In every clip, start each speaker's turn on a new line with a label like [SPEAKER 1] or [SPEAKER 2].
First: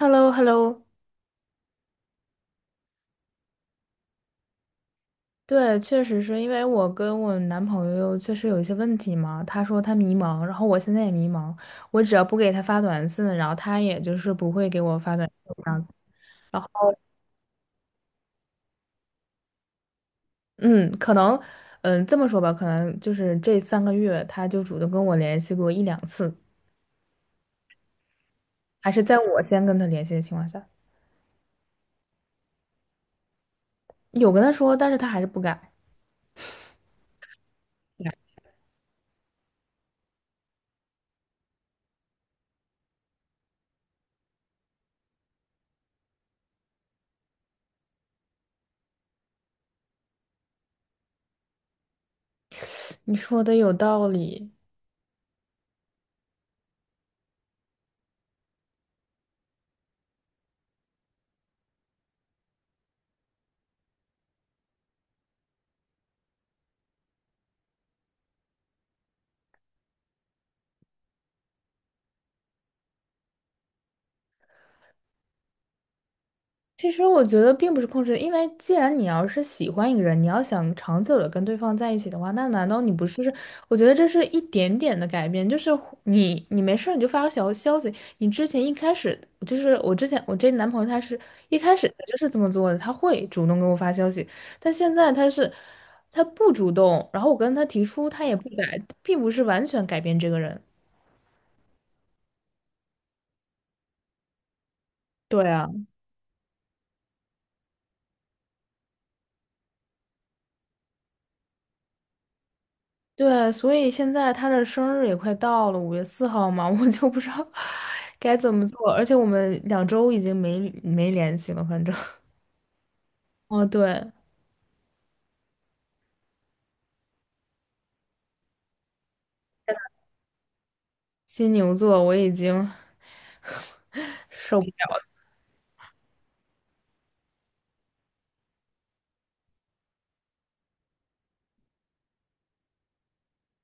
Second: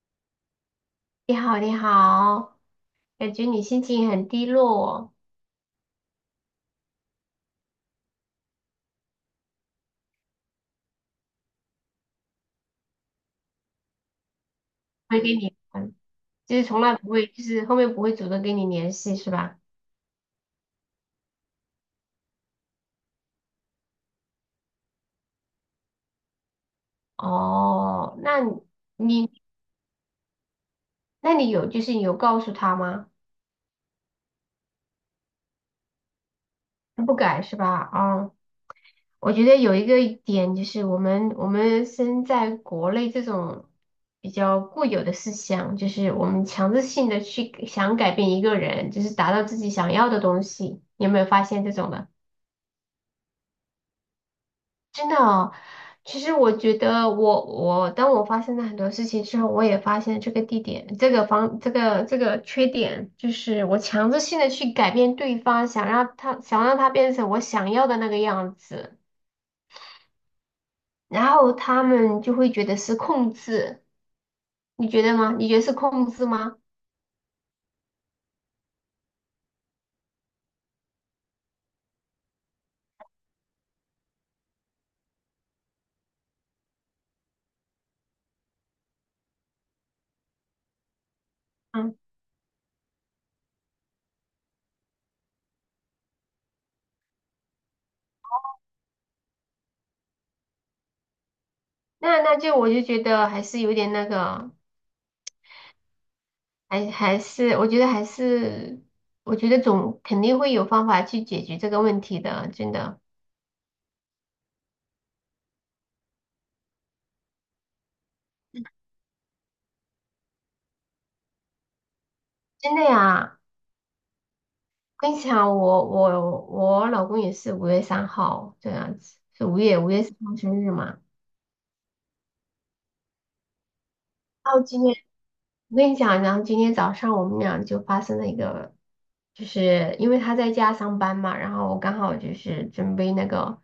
[SPEAKER 1] h e l l o h e l l o
[SPEAKER 2] 你好，你好，感觉你心情很低落。
[SPEAKER 1] 对，确实是因为我跟我男朋友确实有一些问题嘛。他说他迷茫，然后我现在也迷茫。我只要不给他发短信，然后他也就是不会给我
[SPEAKER 2] 不
[SPEAKER 1] 发
[SPEAKER 2] 会
[SPEAKER 1] 短
[SPEAKER 2] 跟
[SPEAKER 1] 信
[SPEAKER 2] 你，
[SPEAKER 1] 这样子。
[SPEAKER 2] 嗯，就
[SPEAKER 1] 然
[SPEAKER 2] 是
[SPEAKER 1] 后，
[SPEAKER 2] 从来不会，就是后面不会主动跟你联系，是吧？
[SPEAKER 1] 嗯，可能，这么说吧，可能就是这3个月他就主动跟我联系过一两次，
[SPEAKER 2] 哦，
[SPEAKER 1] 还是在
[SPEAKER 2] 你，
[SPEAKER 1] 我先跟他联系的情况下，
[SPEAKER 2] 那你有，就是你有告诉他吗？
[SPEAKER 1] 有跟他说，但是他还是不改。
[SPEAKER 2] 他不改是吧？哦，我觉得有一个点就是我们身在国内这种比较固有的思想，就是我们强制性的去想改变一个人，就是达到自己想要的东西，你有没有发现这种的？
[SPEAKER 1] 你说的有道理，
[SPEAKER 2] 真的哦，其实我觉得我当我发现了很多事情之后，我也发现这个地点、这个方、这个这个缺点，就是我强制性的去改变对方，想让他变成我想要的那个样子，然后他们就会觉得是控制，你觉得吗？你觉得是控制吗？
[SPEAKER 1] 其实我觉得并不是控制，因为既然你要是喜欢一个人，你要想长久的跟对方在一起的话，那难道你不是？我觉得这是一点点的改变，就是你没事儿你就发个小消息，你之前一开始就是我之前我这男朋友他是一开始
[SPEAKER 2] 嗯，
[SPEAKER 1] 就是这么做的，他会主动给我发消息，但现在他不主动，然后我跟他提出他也不改，并不是完全改变这个人。
[SPEAKER 2] 那就我就觉得还是有点那个，
[SPEAKER 1] 对啊。
[SPEAKER 2] 还我觉得还是我觉得总肯定会有方法去解决这个问题的，真的
[SPEAKER 1] 对，所以现在他的生日也快到了，5月4号嘛，我就不知道该怎么做。而且我们2周已经没联系了，反正。
[SPEAKER 2] 真的呀。
[SPEAKER 1] 哦，对，
[SPEAKER 2] 跟你讲，我老公也是五月三号这样子，是五月三号生日嘛。
[SPEAKER 1] 金牛座我已经
[SPEAKER 2] 然
[SPEAKER 1] 受
[SPEAKER 2] 后
[SPEAKER 1] 不
[SPEAKER 2] 今天
[SPEAKER 1] 了。
[SPEAKER 2] 我跟你讲，然后今天早上我们俩就发生了一个，就是因为他在家上班嘛，然后我刚好就是准备那个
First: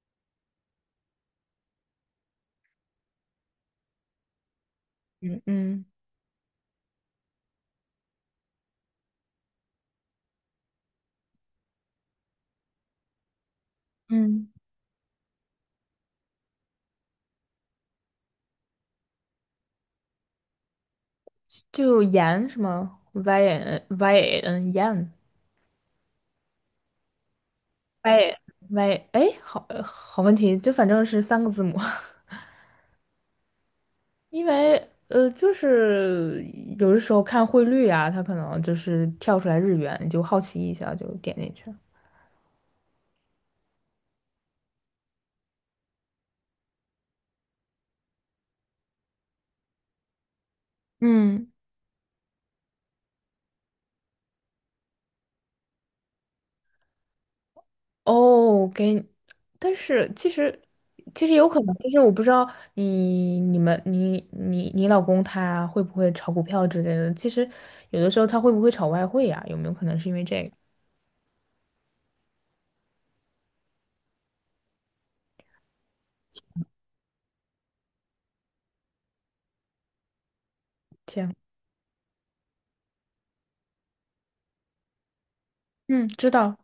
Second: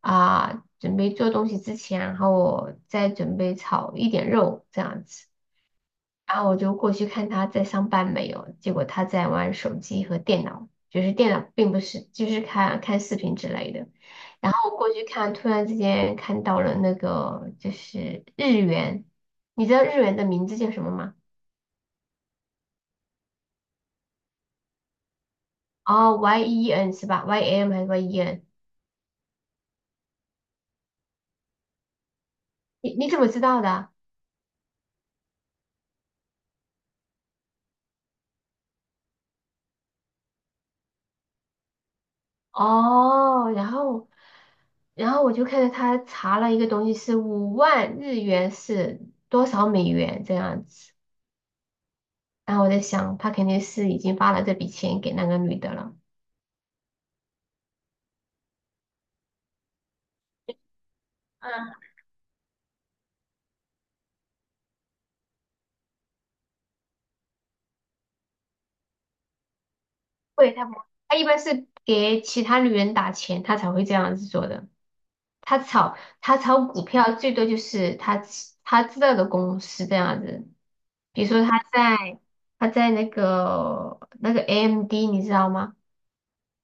[SPEAKER 2] 准备做东西之前，然后我再准备炒一点肉这样子。
[SPEAKER 1] 嗯嗯
[SPEAKER 2] 然后我就过去看他在上班没有，结果他在玩手机和电脑，就是电脑并不是，就是看看视频之类的。
[SPEAKER 1] 嗯，
[SPEAKER 2] 然后我过去看，突然之间看到了那个就是日元，你知道日元的名字叫什么吗？
[SPEAKER 1] 就盐什么 y n y n 盐
[SPEAKER 2] 哦，Y E N 是吧？Y M 还是 Y E
[SPEAKER 1] y
[SPEAKER 2] N？
[SPEAKER 1] y 哎，好好问题，就反正是3个字母。
[SPEAKER 2] 你怎么知道的？
[SPEAKER 1] 因为就是有的时候看汇率啊，它可能就是跳出来日元，你就好奇一下就点进去了。
[SPEAKER 2] 哦，然后我就看到他查了一个东西是50000日元是多少美元这样子。
[SPEAKER 1] 嗯，
[SPEAKER 2] 然后我在想，他肯定是已经发了这笔钱给那个女的了。
[SPEAKER 1] 哦，给，但是其实有可能，
[SPEAKER 2] 嗯，
[SPEAKER 1] 就是我不知道你你们你你你老公他会不会炒股票之类的，其实有的时候他会不会炒外汇呀、有没有可能是因为这
[SPEAKER 2] 会，
[SPEAKER 1] 个？
[SPEAKER 2] 他不，他一般是给其他女人打钱，他才会这样子做的。他炒股票最多就是他知道的公司这样子，比如
[SPEAKER 1] 天，
[SPEAKER 2] 说他在那个 AMD 你知道吗？
[SPEAKER 1] 嗯，知道。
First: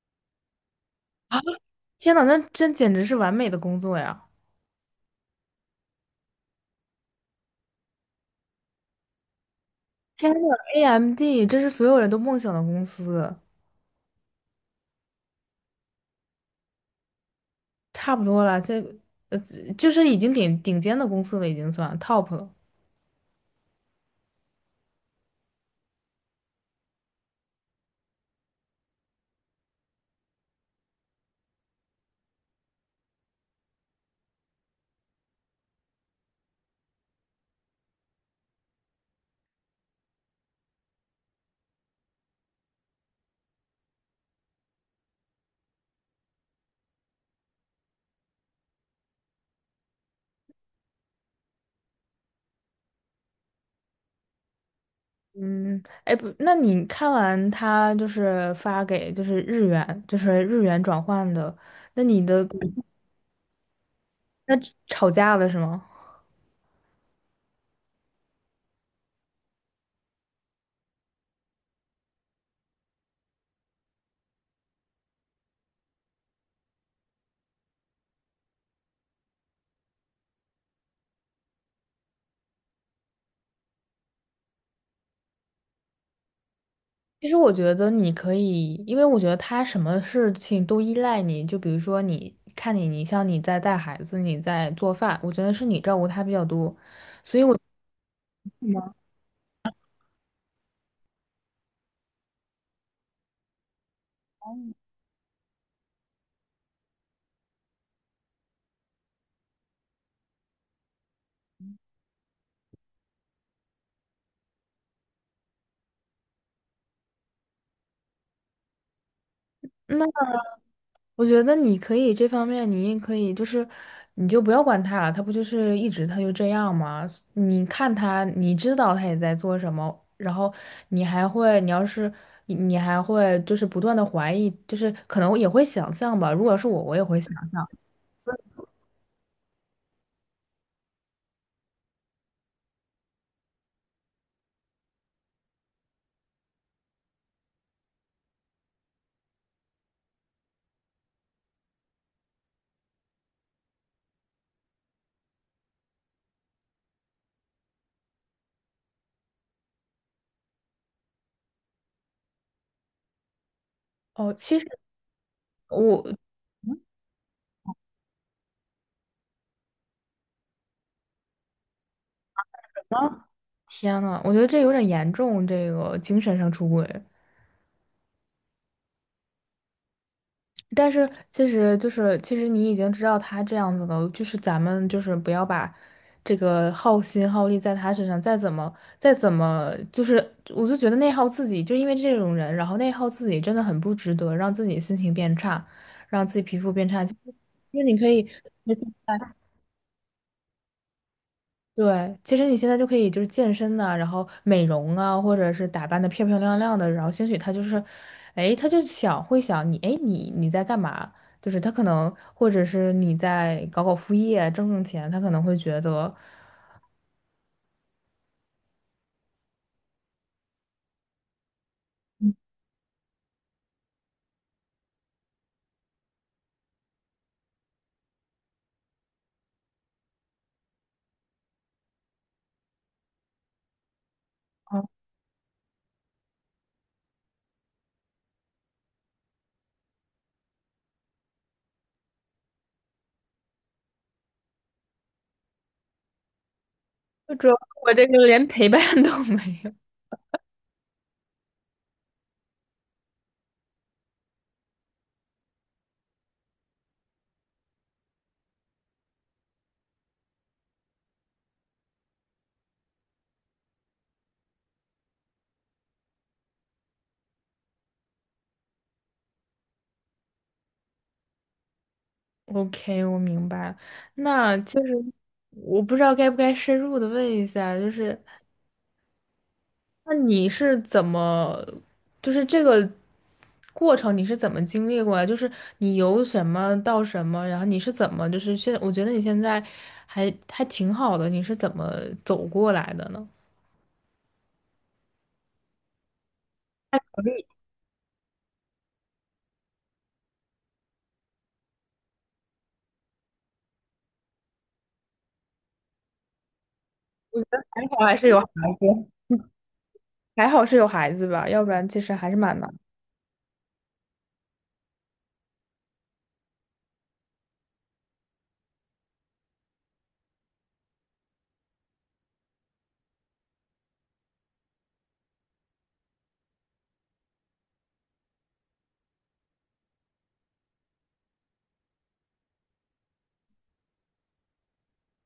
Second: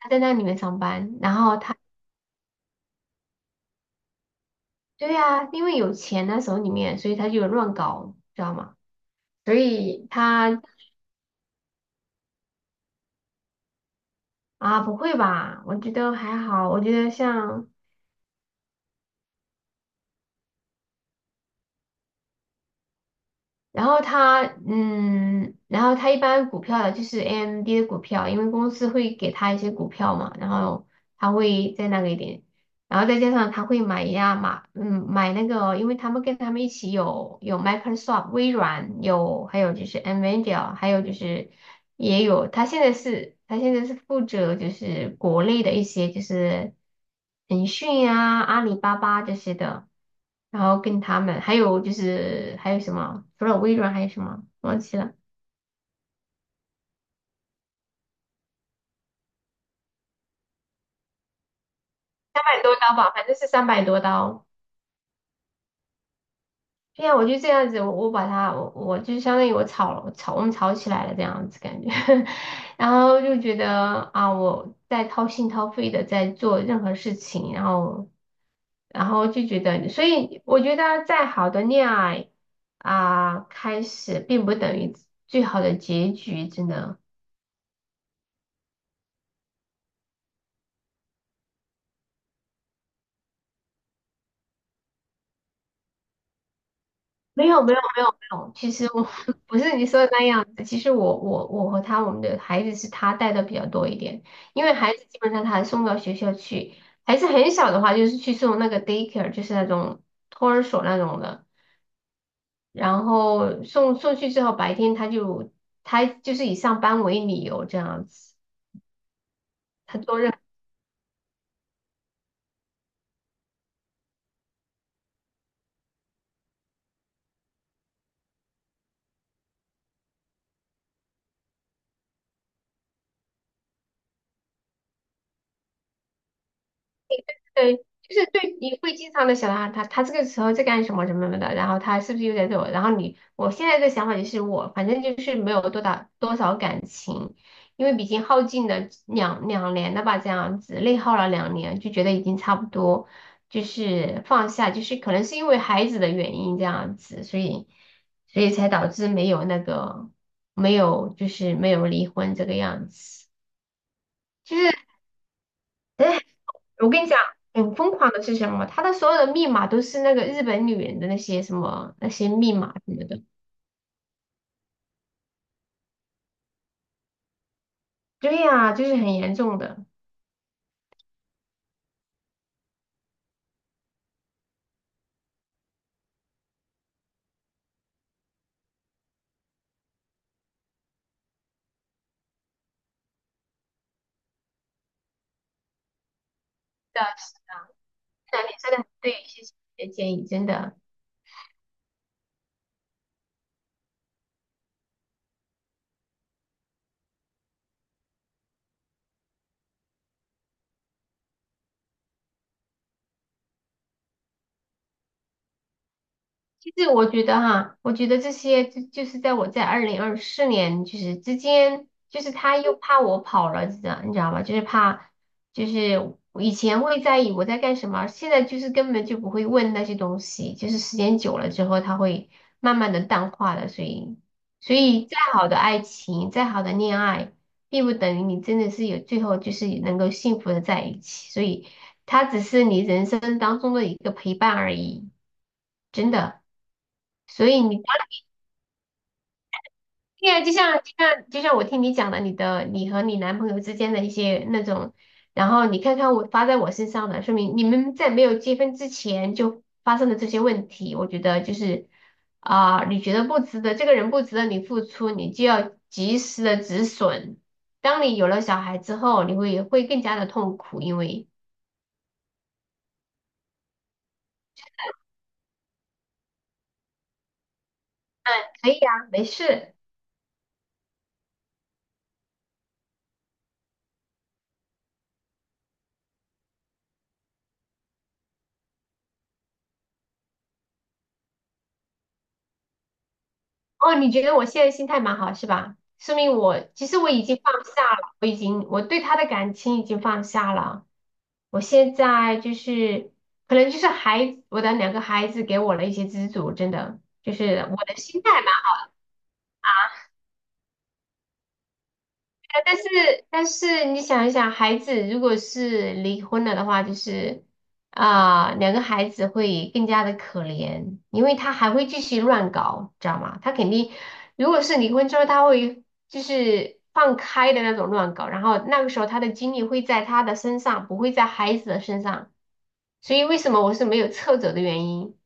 [SPEAKER 2] 他在那里面上班，然后他
[SPEAKER 1] 天呐，那真简直是完美的工作呀！
[SPEAKER 2] 对呀、因为有钱那手里面，所以他就乱搞，知道吗？所以
[SPEAKER 1] 天呐
[SPEAKER 2] 他
[SPEAKER 1] ，AMD，这是所有人都梦想的公司，
[SPEAKER 2] 啊，不会吧？我觉得还好，我觉得像，
[SPEAKER 1] 差不多了，这呃就是已经顶顶尖的公司了，已经算 top 了。
[SPEAKER 2] 然后他一般股票的就是 AMD 的股票，因为公司会给他一些股票嘛，然后他会在那个一点然后再加上他会买呀买，嗯，买那个，因为他们跟他们一起有 Microsoft 微软，有还有就是 NVIDIA，还有就是也有他现在是负责就是国内的一些就是腾讯啊、阿里巴巴这些的，然后跟他们还有就是还有什么，除了微软还有什么忘记了，
[SPEAKER 1] 嗯，哎不，那你看完他就是发给就是日元，就是日元转换的，那你
[SPEAKER 2] 三
[SPEAKER 1] 的
[SPEAKER 2] 百多刀吧，反正是三百多刀。
[SPEAKER 1] 那吵架了是吗？
[SPEAKER 2] 对呀，我就这样子，我把它，我就相当于我吵了，吵我们吵起来了这样子感觉，然后就觉得啊，我在掏心掏肺的在做任何事情，然后就觉得，所以我觉得再好的恋爱啊，开始并不等于最好的结局，真的。
[SPEAKER 1] 其实我觉得你可以，因为我觉得他什么事情都依赖你，就比如说你看你，你像你在带孩子，你在做饭，我觉得是你照顾他比较多。
[SPEAKER 2] 没有没有没有没有，其实
[SPEAKER 1] 那。
[SPEAKER 2] 我 不是你说的那样子。其实我我和他，我们的孩子是他带的比较多一点，因为孩子基本上他还送到学校去，孩子很小的话就是去送那个 daycare，就是那种托儿所那种的。然后送去之后，白天他就是以上班为理由这样子，他做任。
[SPEAKER 1] 我觉得你可以这方面，你也可以，就是你就不要管他了，他不就是一直他就这样吗？你看他，你知道他也在做什么，然后你还会，你还会就是不断的怀疑，就是可能也会想象吧。如果是我，我也会想象。
[SPEAKER 2] 对，就是对，你会经常的想到啊他，他这个时候在干什么什么什么的，然后他是不是又在对我？然后你，我现在的想法就是我，反正就是没有多大多少感情，因为毕竟耗尽了两年了吧，这样子内耗了两年，就觉得已经差不多，就是放下，就是可能是因为孩子的原因这样子，所以才导致没有那个没有就是没有离婚这个样子，
[SPEAKER 1] 哦，
[SPEAKER 2] 就
[SPEAKER 1] 其实
[SPEAKER 2] 是。
[SPEAKER 1] 我
[SPEAKER 2] 哎我跟你讲，很疯狂的是什么？他的所有的密码都是那个日本女人的那些什么那些密码什么的。
[SPEAKER 1] 啊，天呐，我觉得这有点严重，这个精神上出轨。
[SPEAKER 2] 对呀、就是很严重的。是
[SPEAKER 1] 但是其实就是，其实你已经知道他这样子了，就是咱们就是不要把这个耗心耗力在他身上，再怎么，就是我就觉得内耗自己，就因为这种人，然后内耗自己真的很不值得，让自己心情变差，让自己皮肤变
[SPEAKER 2] 的，
[SPEAKER 1] 差。就是你可以，
[SPEAKER 2] 是的，你真的很对，谢谢你的建议，真的。
[SPEAKER 1] 对，其实你现在就可以就是健身呐、然后美容啊，或者是打扮的漂漂亮亮的，然后兴许他就是，哎，他就想会想你，哎，你在干嘛？就是他可能，或者是你在搞搞副业挣挣钱，他可能会觉得，
[SPEAKER 2] 其实我觉得哈，我觉得这些就是在我在二零二四年就是之间，就是他又怕我跑了，你知道吧？就是怕，就是我以前会在意我在干什么，现在就是根本就不会问那些东西，就是时间久了之后，他会慢慢的淡化的。所以，
[SPEAKER 1] 啊，
[SPEAKER 2] 再好的爱情，再好的恋爱，并不等于你真的是有最后就是能够幸福的在一起，所以他只是你人生当中的一个陪伴而已，真的。
[SPEAKER 1] 就
[SPEAKER 2] 所
[SPEAKER 1] 主要
[SPEAKER 2] 以你
[SPEAKER 1] 我这个连陪伴都没有。
[SPEAKER 2] 对呀，就像就像我听你讲的，你的你和你男朋友之间的一些那种，然后你看看我发在我身上的，说明你们在没有结婚之前就发生了这些问题。我觉得就是啊、你觉得不值得，这个人不值得你付出，你就要及时的止损。当你有了小孩之后，会更加的痛苦，因为
[SPEAKER 1] OK，我明白了。那就是我不知道该不该深入的问一下，就是
[SPEAKER 2] 可以啊，没事。
[SPEAKER 1] 那你是怎么，就是这个过程你是怎么经历过来？就是你由什么到什么，然后你是怎么，就是现，我觉得你现在还挺好的，你是怎么走过来的呢？
[SPEAKER 2] 哦，你觉得我现在心态蛮好是吧？说明我其实我已经放下了，我已经我对他的感情已经放下了。我现在就是可能就是孩子，我的两个孩子给我了一些资助，真的就是我
[SPEAKER 1] 还
[SPEAKER 2] 的
[SPEAKER 1] 好还
[SPEAKER 2] 心
[SPEAKER 1] 是
[SPEAKER 2] 态
[SPEAKER 1] 有孩子。还好是有孩子吧，要不然其实还是蛮
[SPEAKER 2] 哎
[SPEAKER 1] 难的
[SPEAKER 2] 但是你想一想，孩子如果是离婚了的话，就是啊、两个孩子会更加的可怜，因为他还会继续乱搞，知道吗？他肯定，如果是离婚之后，他会就是放开的那种乱搞，然后那个时候他的精力会在他的身上，不会在孩子的身上，所以为什么我是没有撤走的原因。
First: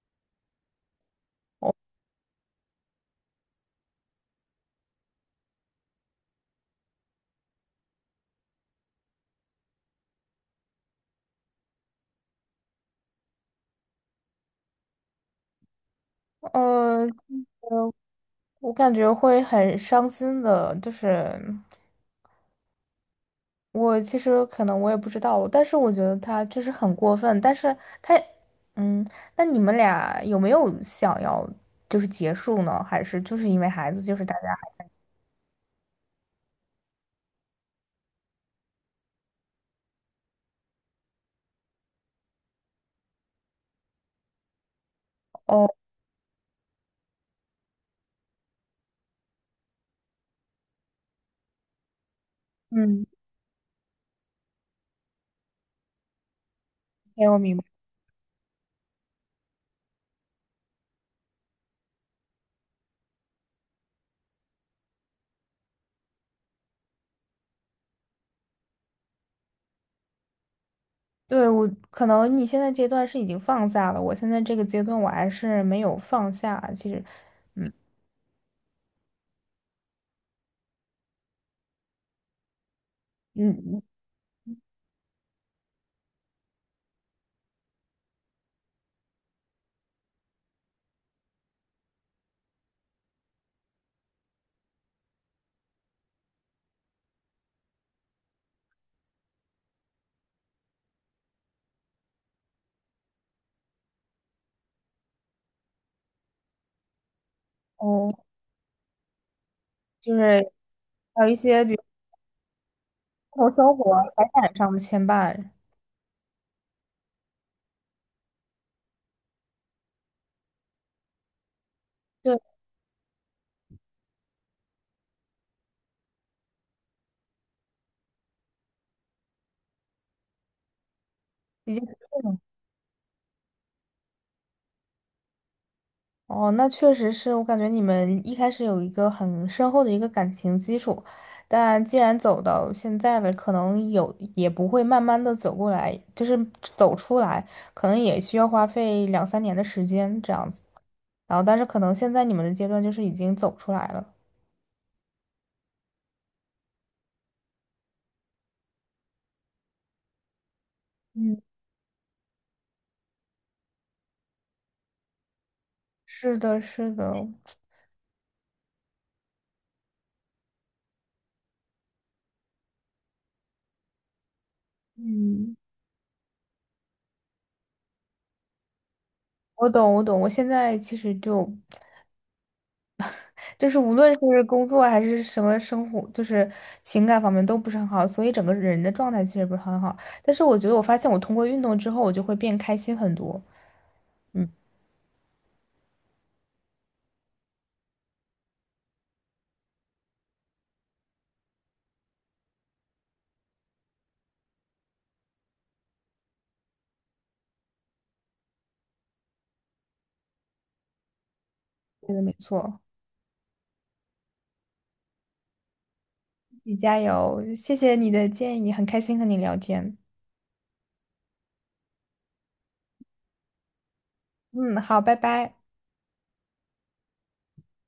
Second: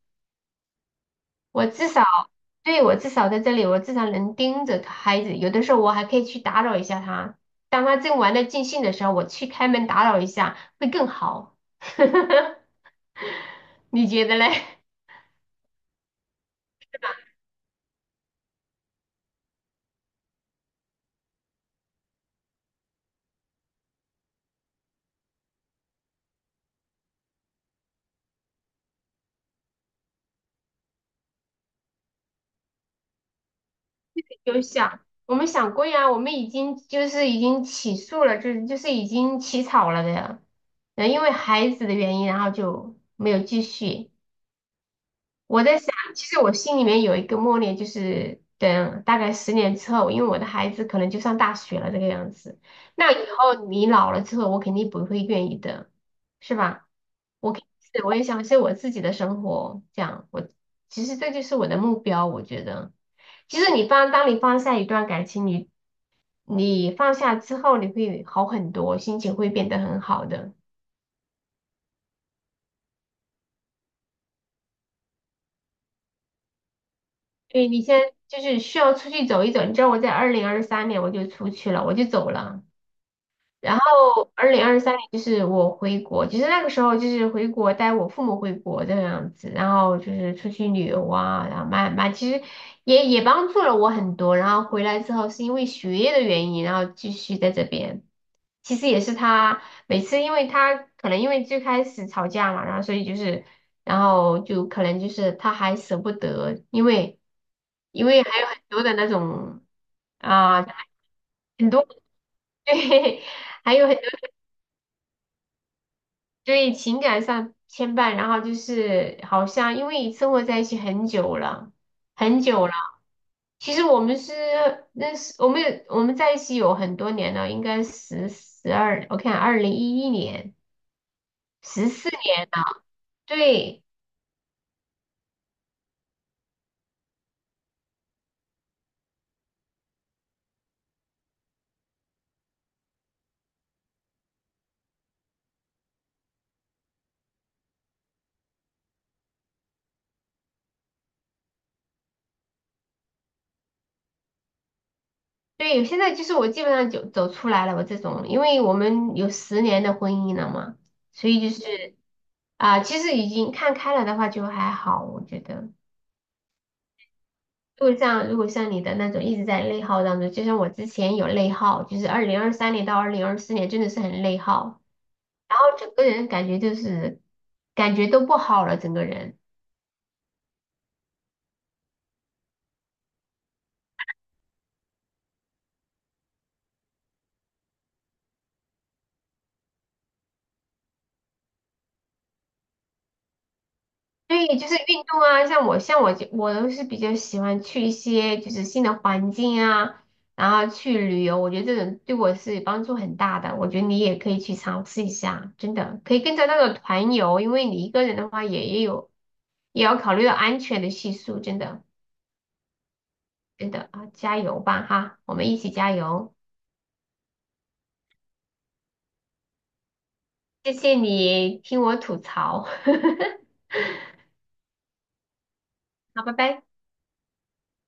[SPEAKER 2] 我至少，对，我至少在这里，我至少能盯着孩子。有的时候我还可以去打扰一下他，当他正玩的尽兴的时候，我去开门打扰一下，会更好。你觉得嘞？
[SPEAKER 1] 呃，我感觉会很伤心的，就是。我其实可能我也不知道，但是我觉得他就是很过分。但是他，嗯，那你们俩有没有想要就是结束呢？还是就是因为孩子，就是大 家
[SPEAKER 2] 有想，我们想过呀，我们已经就是已经起诉了，就是已经起草了的，然后因为孩子的原因，然后就没有继续。我
[SPEAKER 1] 哦，
[SPEAKER 2] 在想，其实我心里面有一个默念，就是等大概十年之后，因为我的孩子可能就上大学了这个样子。
[SPEAKER 1] 嗯，
[SPEAKER 2] 那以后你老了之后，我肯定不会愿意的，是吧？
[SPEAKER 1] 哎，我
[SPEAKER 2] 我
[SPEAKER 1] 明
[SPEAKER 2] 肯定
[SPEAKER 1] 白。
[SPEAKER 2] 是我也想是我自己的生活，这样我其实这就是我的目标，我觉得。其实你放，当你放下一段感情，你放下之后，你会好很多，心情会变得很好的。
[SPEAKER 1] 对，我可能你现在阶段是已经放下了，我现在这个阶段我还是没有放下。其实，
[SPEAKER 2] 对，
[SPEAKER 1] 嗯
[SPEAKER 2] 你先就是需要出去走一走。你知道我在二零二三年我就出去了，我就走了。
[SPEAKER 1] 嗯
[SPEAKER 2] 然
[SPEAKER 1] 嗯
[SPEAKER 2] 后二零二三年就是我回国，其实那个时候就是回国带我父母回国这样子，然后就是出去旅游啊，然后慢慢其实也帮助了我很多。然后回来之后是因为学业的原因，然后继续在这边。其实也是他每次，因为他可能因为最开始吵架嘛，然后所以就是，然后就可能就是他还舍不得，因为
[SPEAKER 1] 哦，
[SPEAKER 2] 还有很多的那种
[SPEAKER 1] 就是
[SPEAKER 2] 啊、
[SPEAKER 1] 还有一些
[SPEAKER 2] 很
[SPEAKER 1] 比如
[SPEAKER 2] 多 对，
[SPEAKER 1] 生活生
[SPEAKER 2] 还有
[SPEAKER 1] 活
[SPEAKER 2] 很。
[SPEAKER 1] 财产上的牵绊，
[SPEAKER 2] 对情感上牵绊，然后就是好像因为生活在一起很久了，
[SPEAKER 1] 对，
[SPEAKER 2] 很久了。其实我们是认识，我们有我们在一起有很多年了，应该十二，我看2011年，
[SPEAKER 1] 已经。
[SPEAKER 2] 14年了。对
[SPEAKER 1] 哦，那确实是我感觉你们一开始有一个很深厚的一个感情基础，但既然走到现在了，可能有也不会慢慢的走过来，就是走出来，可能也需要花费两三年的时间这样子。然后，但是可能现在你们的阶段就是已经走出来了。
[SPEAKER 2] 对，现在就是我基本上就走出来了，我这种，因为我们有十年的婚姻了嘛，所
[SPEAKER 1] 嗯，
[SPEAKER 2] 以就是啊、其实已经看开了的话就还好，我觉得。
[SPEAKER 1] 是的，是的，
[SPEAKER 2] 如果像你的那种一直在内耗当中，就像我之前有内耗，就是2023年到2024年真的是很内耗，
[SPEAKER 1] 嗯，
[SPEAKER 2] 然后整个人感觉就是感觉都不好了，整个人。
[SPEAKER 1] 我懂，我懂。我现在其实就是无论是工作还是什么生活，就是情感方面都不是很好，所以整个人的状态其实不是很好。但是我觉得我发现我通过运动之后，我就会变开心很多。嗯，
[SPEAKER 2] 对，就是运动啊，像我就我都是比较喜欢去一些就是新的环境啊，然后去旅游，我觉得这种对我是帮助很大的。我觉得你也可以去尝试一下，真的可以跟着那个团游，因为你一个人的话也有也要考虑到安全的系数，真的。
[SPEAKER 1] 对的，没错，
[SPEAKER 2] 真的啊，加油吧哈，我们一起加油！
[SPEAKER 1] 自己加油，谢谢你的建议，很开心和你聊天。
[SPEAKER 2] 谢谢你听我吐槽，
[SPEAKER 1] 嗯，好，拜拜。
[SPEAKER 2] 好，拜拜。